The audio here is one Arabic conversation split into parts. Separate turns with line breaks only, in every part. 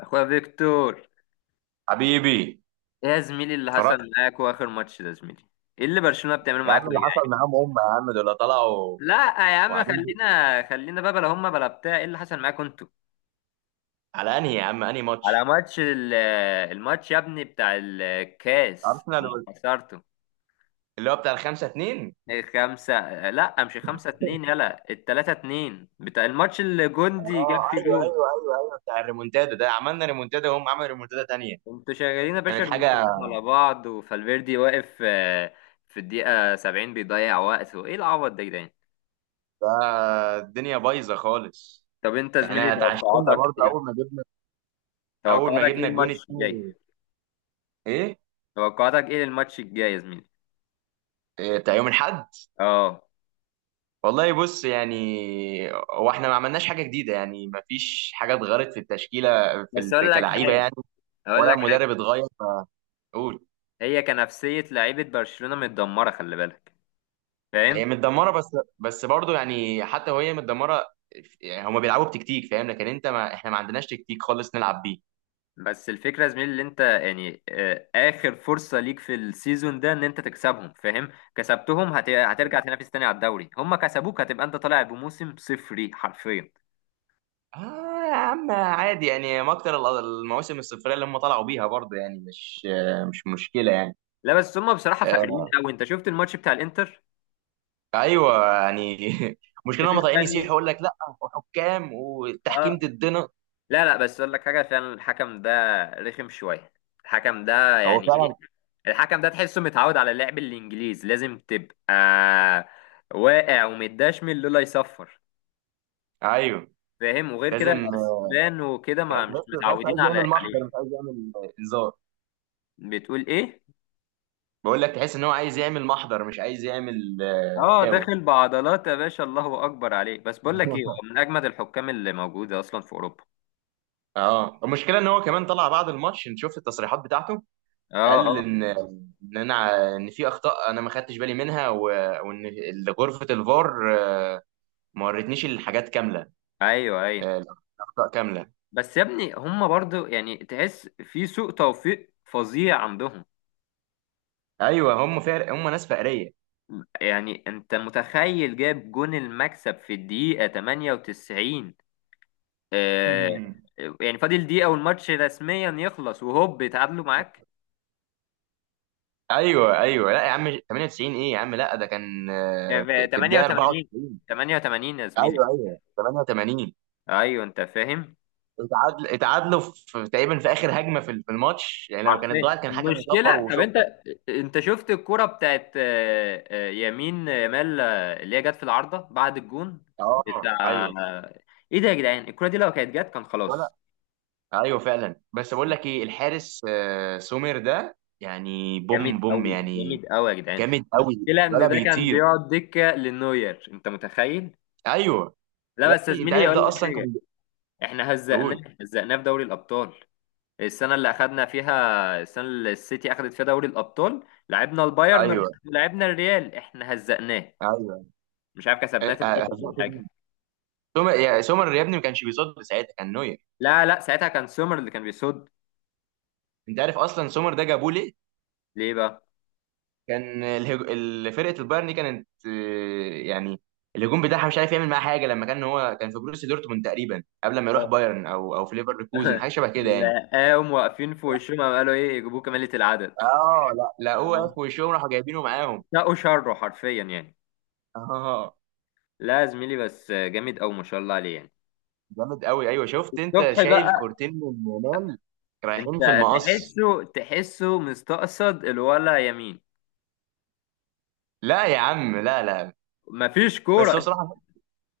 اخويا فيكتور،
حبيبي.
ايه يا زميلي اللي
اتفرجت.
حصل معاكوا اخر ماتش ده يا زميلي؟ ايه اللي برشلونة بتعمله
يا
معاكوا
عم
ده يا
اللي حصل
جدعان؟
معاهم هم يا عم دول طلعوا
لا يا عم
وقاعدين بي-
خلينا بقى بلا هما بلا بتاع، ايه اللي حصل معاكوا انتوا؟
على انهي يا عم انهي
على
ماتش
ماتش الماتش يا ابني بتاع الكاس
ارسنال
لما
وال-
خسرتوا
اللي هو بتاع الخمسة اتنين.
خمسة. لا مش خمسة اتنين، يلا التلاتة اتنين بتاع الماتش اللي جوندي جاب
اه
فيه
ايوه
جون.
ايوه ايوه ايوه بتاع الريمونتادا ده، عملنا ريمونتادا وهم عملوا ريمونتادا تانية،
انتوا شغالين يا باشا
كانت حاجة.
ريمونتادات على بعض وفالفيردي واقف، في الدقيقة 70 بيضيع وقت، وايه العبط ده يا جدعان؟
الدنيا بايظة خالص.
طب انت يا زميلي
احنا اتعشمنا
توقعاتك
برضه اول
ايه؟
ما جبنا، اول ما
توقعاتك ايه
جبنا الجون
الماتش الجاي؟
التاني. ايه؟
توقعاتك ايه الماتش الجاي يا زميلي؟
بتاع يوم الاحد.
اه.
والله بص يعني هو احنا ما عملناش حاجه جديده، يعني ما فيش حاجه اتغيرت في التشكيله،
بس
في
اقول لك
كلاعيبه
حاجه،
يعني،
اقول
ولا
لك
المدرب
حاجه،
اتغير. قول.
هي كنفسيه لعيبه برشلونه متدمره، خلي بالك،
هي
فاهم؟
متدمره بس، بس برضه يعني حتى وهي متدمره، يعني هما بيلعبوا بتكتيك فاهم، لكن انت ما احنا ما عندناش تكتيك خالص نلعب بيه.
بس الفكره يا زميلي اللي انت يعني، اخر فرصه ليك في السيزون ده ان انت تكسبهم، فاهم؟ كسبتهم هترجع تنافس تاني على الدوري، هم كسبوك هتبقى انت طالع بموسم صفري حرفيا.
اه يا عم عادي يعني، ما اكتر ال- المواسم الصفريه اللي هم طلعوا بيها برضه يعني، مش مشكله يعني.
لا بس هم بصراحه فاقرين
آه
قوي. انت شفت الماتش بتاع الانتر؟
ايوه يعني
انت
مشكله هم
شفت
طالعين يسيحوا
يعني؟
يقول لك لا، وحكام والتحكيم
اه.
ضدنا.
لا بس اقول لك حاجه، فعلا الحكم ده رخم شويه. الحكم ده
هو
يعني ايه؟
فعلا.
الحكم ده تحسه متعود على اللعب الانجليز، لازم تبقى واقع ومتدشمل لولا يصفر،
ايوه
فاهم؟ وغير كده
لازم.
الاسبان وكده ما مش
تحس
متعودين
عايز
على
يعمل محضر مش
عليه.
عايز يعمل انذار.
بتقول ايه؟
بقول لك تحس ان هو عايز يعمل محضر مش عايز يعمل،
اه
فاول.
داخل بعضلات يا باشا، الله اكبر عليك. بس بقول لك ايه، هو من اجمد الحكام اللي موجوده اصلا في اوروبا.
اه المشكله ان هو كمان طلع بعد الماتش، انت شفت التصريحات بتاعته؟
اه
قال
اه
ان، ان انا ان في اخطاء انا ما خدتش بالي منها و... وان ال- غرفه الفار ما ورتنيش الحاجات كامله،
ايوه.
الاخطاء كامله.
بس يا ابني هم برضو يعني تحس في سوء توفيق فظيع عندهم.
ايوه هم فارق، هم ناس فقريه.
يعني انت متخيل جاب جون المكسب في الدقيقة 98؟ آه. يعني فاضل دقيقة والماتش رسميا يخلص، وهوب اتعادلوا معاك.
ايوه ايوه، لا يا عم 98 ايه يا عم؟ لا ده كان في الدقيقه
88،
94.
88 يا زميلي.
ايوه ايوه 88.
ايوه انت فاهم.
اتعادل، اتعادلوا في تقريبا في اخر هجمه في الماتش يعني، لو كانت
عارفين
ضاعت كان حكم صفر
المشكلة؟ طب انت،
وشكرا.
انت شفت الكرة بتاعت، يمين يامال، اللي هي جت في العارضة بعد الجون
اه
بتاع؟
ايوه،
ايه ده يا جدعان، الكرة دي لو كانت جت كان خلاص.
ولا. ايوه فعلا بس بقول لك ايه، الحارس سومير ده يعني
جامد
بوم بوم
قوي،
يعني،
جامد قوي يا جدعان.
جامد قوي،
المشكلة إن
ولا
ده كان
بيطير.
بيقعد دكة للنوير، أنت متخيل؟
ايوه. يا
لا بس يا
ابني انت
زميلي
عارف
أقول
ده
لك
اصلا
حاجة،
كان
إحنا هزقناه
بيقول.
هزقناه في دوري الأبطال السنة اللي أخدنا فيها، السنة اللي السيتي أخدت فيها دوري الأبطال، لعبنا البايرن
ايوه
لعبنا الريال إحنا هزقناه.
ايوه.
مش عارف كسبناه تلاتة
هزقت
ولا حاجة.
مين؟ سومر؟ يا سومر يا ابني ما كانش بيصد ساعتها، كان نوير.
لا لا ساعتها كان سومر اللي كان بيصد.
انت عارف اصلا سومر ده جابوه ليه؟
ليه بقى؟
كان الهج... ال- فرقه البايرن دي كانت يعني الهجوم بتاعها مش عارف يعمل معاها حاجه، لما كان هو كان في بروسيا دورتموند تقريبا قبل ما يروح بايرن، او في ليفركوزن، حاجه شبه كده يعني.
لا قاموا واقفين في وشهم، قام قالوا إيه، يجيبوه كمالة العدد.
اه لا لقوه
اه.
في وشهم راحوا جايبينه معاهم.
ساقوا شره حرفيا يعني.
اه
لا يا زميلي بس جامد أوي ما شاء الله عليه يعني.
جامد قوي. ايوه شفت انت
صبحي
شايل
بقى.
كورتين من يامال رايحين
انت
في المقص.
تحسه مستقصد الولا يمين؟
لا يا عم، لا لا.
مفيش
بس هو
كوره.
بصراحه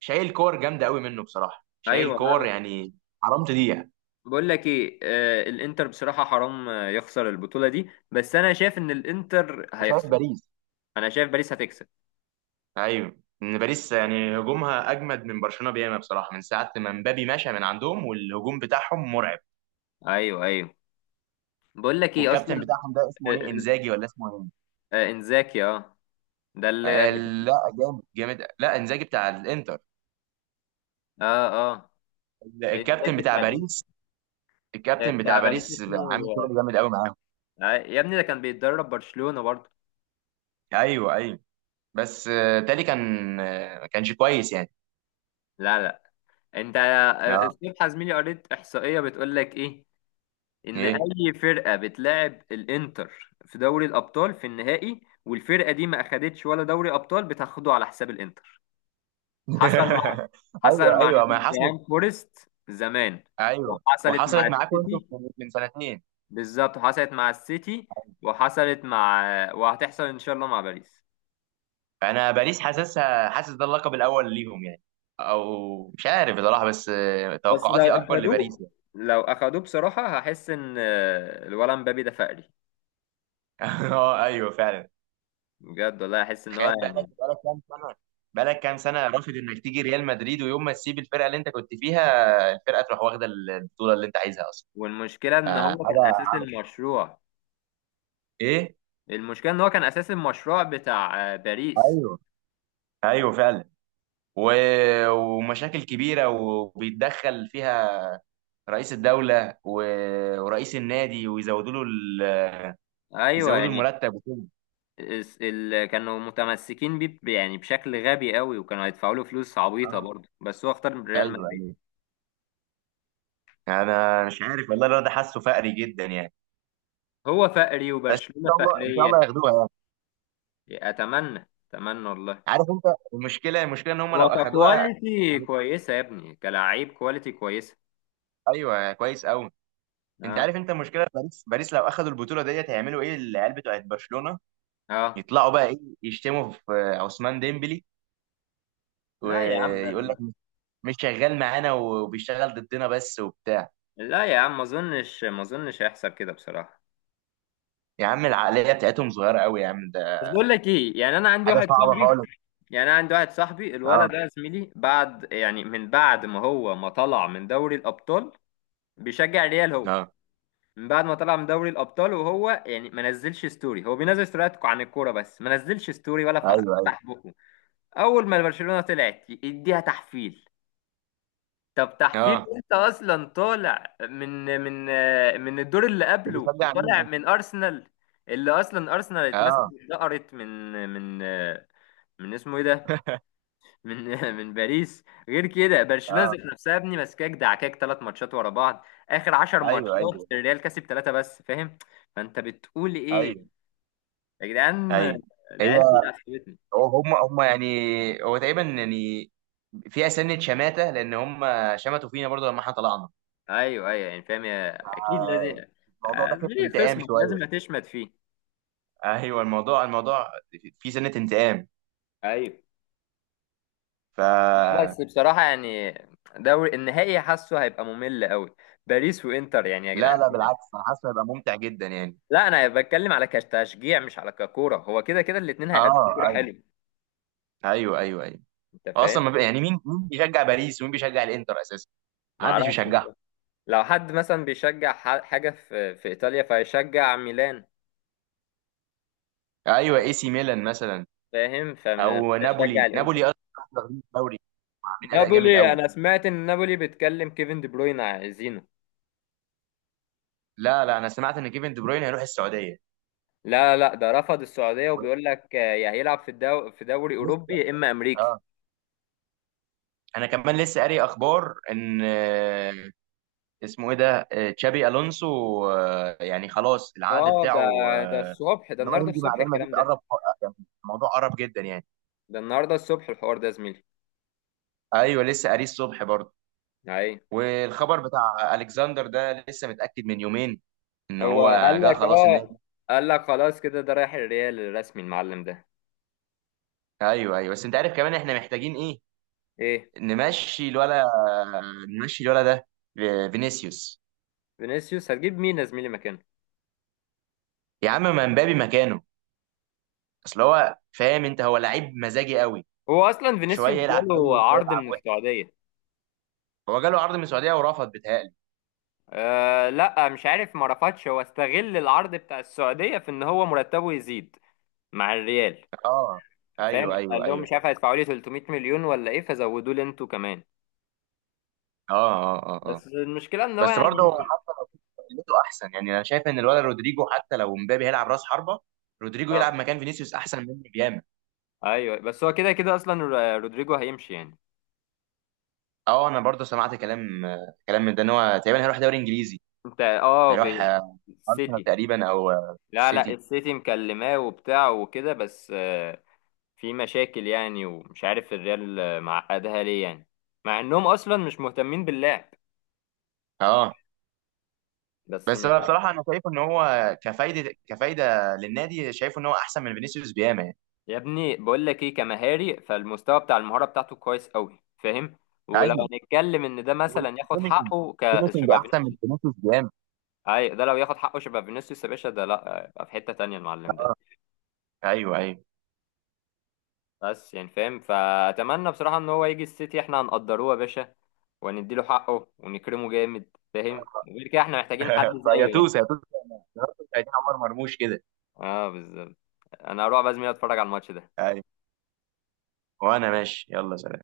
شايل كور جامده قوي منه، بصراحه
ايوه،
شايل
لا
كور
لا.
يعني، حرام تضيع.
بقول لك ايه، آه الانتر بصراحه حرام، يخسر البطوله دي، بس انا شايف ان الانتر
أنت شايف
هيخسر.
باريس؟
انا شايف باريس هتكسب.
ايوه، ان باريس يعني هجومها اجمد من برشلونه بياما بصراحه، من ساعه ما مبابي مشى من عندهم والهجوم بتاعهم مرعب.
ايوه ايوه، بقول لك ايه
والكابتن
اصلا،
بتاعهم ده اسمه
آه
ايه،
آه
انزاجي ولا اسمه ايه؟
انزاكي. اه ده اللي،
لا. جامد لا، انزاجي بتاع الانتر.
اه اه
الكابتن
انزاكي
بتاع
بتاع الانتر،
باريس. الكابتن بتاع
بتاع باريس
باريس
اسمه.
عامل شغل جامد قوي معاهم.
آه يا ابني ده كان بيتدرب برشلونه برضه.
ايوه ايوه، بس تالي كان ما كانش كويس يعني.
لا لا. انت
اه
الصبح يا زميلي قريت احصائيه بتقول لك ايه، ان
ايه.
اي فرقه بتلاعب الانتر في دوري الابطال في النهائي والفرقه دي ما اخدتش ولا دوري ابطال بتاخده على حساب الانتر. حصل مع حصل
ايوه
مع
ايوه ما حصلت.
نوتنجهام فورست زمان،
ايوه
وحصلت مع
وحصلت معاكم انتوا
السيتي.
من سنتين.
بالظبط حصلت مع السيتي، وحصلت مع، وهتحصل ان شاء الله مع باريس.
انا باريس حاسسها، حاسس ده اللقب الاول ليهم يعني، او مش عارف بصراحه، بس
بس لو
توقعاتي اكبر لباريس
اخدوه
يعني.
لو اخدوه بصراحه هحس ان، الولد مبابي ده فقري
اه ايوه فعلا.
بجد، والله احس ان هو
تخيل، بقالك
يعني.
بقالك كام سنه، بقالك كام سنه رافض انك تيجي ريال مدريد، ويوم ما تسيب الفرقه اللي انت كنت فيها، الفرقه تروح واخده البطوله اللي انت عايزها اصلا.
والمشكله ان هو كان
حاجه.
اساس المشروع،
ايه.
المشكله ان هو كان اساس المشروع بتاع باريس.
ايوه ايوه فعلا. و... ومشاكل كبيره وبيتدخل فيها رئيس الدوله و... ورئيس النادي، ويزودوا له ال...
ايوه
يزودوا
يعني.
المرتب وكده.
كانوا متمسكين بيه يعني بشكل غبي قوي، وكانوا هيدفعوا له فلوس عبيطه
اه
برضه، بس هو اختار ريال مدريد.
ايوه يعني، انا مش عارف والله، الواد ده حاسه فقري جدا يعني.
هو فقري
بس ان
وبرشلونه
شاء الله، ان شاء الله
فقريه.
ياخدوها يعني.
اتمنى، اتمنى والله.
عارف انت المشكله، المشكله ان هم لو
هو
اخدوها.
ككواليتي كويسه يا ابني، كلاعب كواليتي كويسه.
ايوه كويس قوي. انت
اه
عارف انت المشكله، باريس، باريس لو اخدوا البطوله ديت هيعملوا ايه العيال بتوعت برشلونه؟
اه.
يطلعوا بقى ايه؟ يشتموا في عثمان ديمبلي
لا يا عم لا
ويقول لك
لا،
مش شغال معانا وبيشتغل ضدنا بس وبتاع.
لا يا عم ما اظنش، ما اظنش هيحصل كده بصراحه.
يا عم العقليه بتاعتهم صغيره قوي يا عم، ده
بس بقول لك ايه، يعني انا عندي
حاجه
واحد
صعبه
صاحبي،
خالص.
يعني انا عندي واحد صاحبي، الولد
اه
ده يا زميلي بعد يعني من بعد ما هو ما طلع من دوري الابطال بيشجع ريال. هو
اه
من بعد ما طلع من دوري الابطال وهو يعني ما نزلش ستوري، هو بينزل ستوريات عن الكوره بس ما نزلش ستوري ولا
ايوه ايوه.
فتح بقه. اول ما برشلونه طلعت يديها تحفيل. طب تحفيل
اه
انت اصلا طالع من الدور اللي قبله
بيشجع مين
وطالع
ده؟
من ارسنال، اللي اصلا ارسنال اتمسكت
اه
اتدقرت من من اسمه ايه ده، من من باريس. غير كده برشلونه
اه
ذات نفسها يا ابني ماسكاك دعكاك 3 ماتشات ورا بعض، اخر 10
ايوه
ماتشات
ايوه
الريال كسب 3 بس، فاهم؟ فانت بتقول ايه
ايوه
يا جدعان؟
ايوه. هي،
العيال دي عصبتني.
هم يعني هو تقريبا يعني فيها سنه شماته لان هم شمتوا فينا برضو لما احنا طلعنا.
ايوه ايوه يعني فاهم يا، اكيد لازم،
الموضوع داخل في
ليه
انتقام
خصمك
شويه.
لازم هتشمت فيه.
ايوه الموضوع، الموضوع فيه سنه انتقام.
ايوه.
ف،
لا بس بصراحه يعني دوري النهائي حاسه هيبقى ممل قوي، باريس وانتر يعني يا
لا
جدعان
لا
إيه ده؟
بالعكس، انا حاسس هيبقى ممتع جدا يعني.
لا انا بتكلم على كتشجيع مش على ككوره، هو كده كده الاثنين هيقدموا
اه
كوره
ايوه
حلو،
ايوه ايوه ايوه.
انت
اصلا
فاهم؟
ما بقى- يعني مين بيشجع باريس، ومين بيشجع الانتر اساسا؟
ما
محدش
اعرفش.
بيشجعها.
لو حد مثلا بيشجع حاجة في في إيطاليا فيشجع ميلان،
ايوه، اي سي ميلان مثلا.
فاهم؟ فمش
او
هيشجع
نابولي،
الانتر.
نابولي اصلا واخدين الدوري، عاملين اداء جامد
نابولي،
قوي.
انا سمعت ان نابولي بيتكلم كيفن دي بروين عايزينه.
لا لا، انا سمعت ان كيفن دي بروين هيروح السعوديه.
لا لا ده رفض السعودية وبيقول لك، يا هيلعب في في دوري أوروبي
لسه.
يا إما أمريكي.
اه انا كمان لسه قاري اخبار ان اسمه ايه ده، تشابي الونسو، يعني خلاص العقد
اه ده،
بتاعه
ده الصبح، ده
ان هو
النهارده
يمضي مع
الصبح
ريال مدريد
الكلام ده،
قرب يعني، الموضوع قرب جدا يعني.
ده النهارده الصبح الحوار ده يا زميلي.
ايوه لسه قاريه الصبح برضه.
اي.
والخبر بتاع الكسندر ده لسه متاكد من يومين ان
هو
هو
قال
جه
لك
خلاص
اه،
النادي.
قال لك خلاص كده ده رايح الريال الرسمي المعلم ده.
ايوه ايوه بس انت عارف كمان احنا محتاجين ايه؟
ايه.
نمشي الولا، نمشي الولا ده، فينيسيوس.
فينيسيوس هتجيب مين يا زميلي مكانه؟
يا عم ما مبابي مكانه، اصل هو فاهم انت، هو لعيب مزاجي قوي،
هو اصلا فينيسيوس
شويه يلعب حلو
جاله
وشويه
عرض
يلعب
من
وحش.
السعوديه.
هو جاله عرض من السعوديه ورفض بيتهيألي.
أه لا مش عارف، ما رفضش، هو استغل العرض بتاع السعوديه في ان هو مرتبه يزيد مع الريال.
اه
فاهم؟
ايوه
قال
ايوه
لهم
ايوه
مش
صح.
عارف هيدفعوا لي 300 مليون ولا ايه، فزودوا لي انتوا كمان.
اه اه اه اه.
بس المشكله ان هو
بس برضه
يعني،
هو حتى لو قلته احسن يعني، انا شايف ان الولد رودريجو حتى لو مبابي هيلعب راس حربه، رودريجو
اه
يلعب مكان فينيسيوس احسن منه بياما.
ايوه بس هو كده كده اصلا، رودريجو هيمشي يعني.
اه انا برضه سمعت كلام، كلام من ده ان هو تقريبا هيروح دوري انجليزي.
انت اه
هيروح ارسنال
السيتي.
تقريبا، او
لا لا
سيتي.
السيتي مكلماه وبتاع وكده، بس في مشاكل يعني، ومش عارف الريال معقدها ليه يعني، مع انهم اصلا مش مهتمين باللعب.
اه
بس
بس
مش
انا
عارف.
بصراحه انا شايف ان هو كفايده، كفايده للنادي، شايف ان هو احسن من فينيسيوس بياما يعني.
يا ابني بقول لك ايه، كمهاري فالمستوى بتاع المهارة بتاعته كويس قوي، فاهم؟ ولو
ايوه
هنتكلم ان ده مثلا ياخد
والفينشنج،
حقه ك
فينشنج
شبه
احسن من
فينيسيوس،
فينيسيوس جامد.
اي ده لو ياخد حقه شبه فينيسيوس يا باشا ده لا يبقى في حتة تانية المعلم ده.
اه ايوه ايوه.
بس يعني فاهم، فاتمنى بصراحة ان هو يجي السيتي احنا هنقدروه يا باشا، ونديله حقه ونكرمه جامد، فاهم؟ وغير كده احنا محتاجين حد
فيا
زيه يعني.
توس، يا توس عايزين عمر مرموش كده.
اه بالظبط. انا هروح باذن الله اتفرج على الماتش ده.
ايوه. وانا ماشي يلا سلام.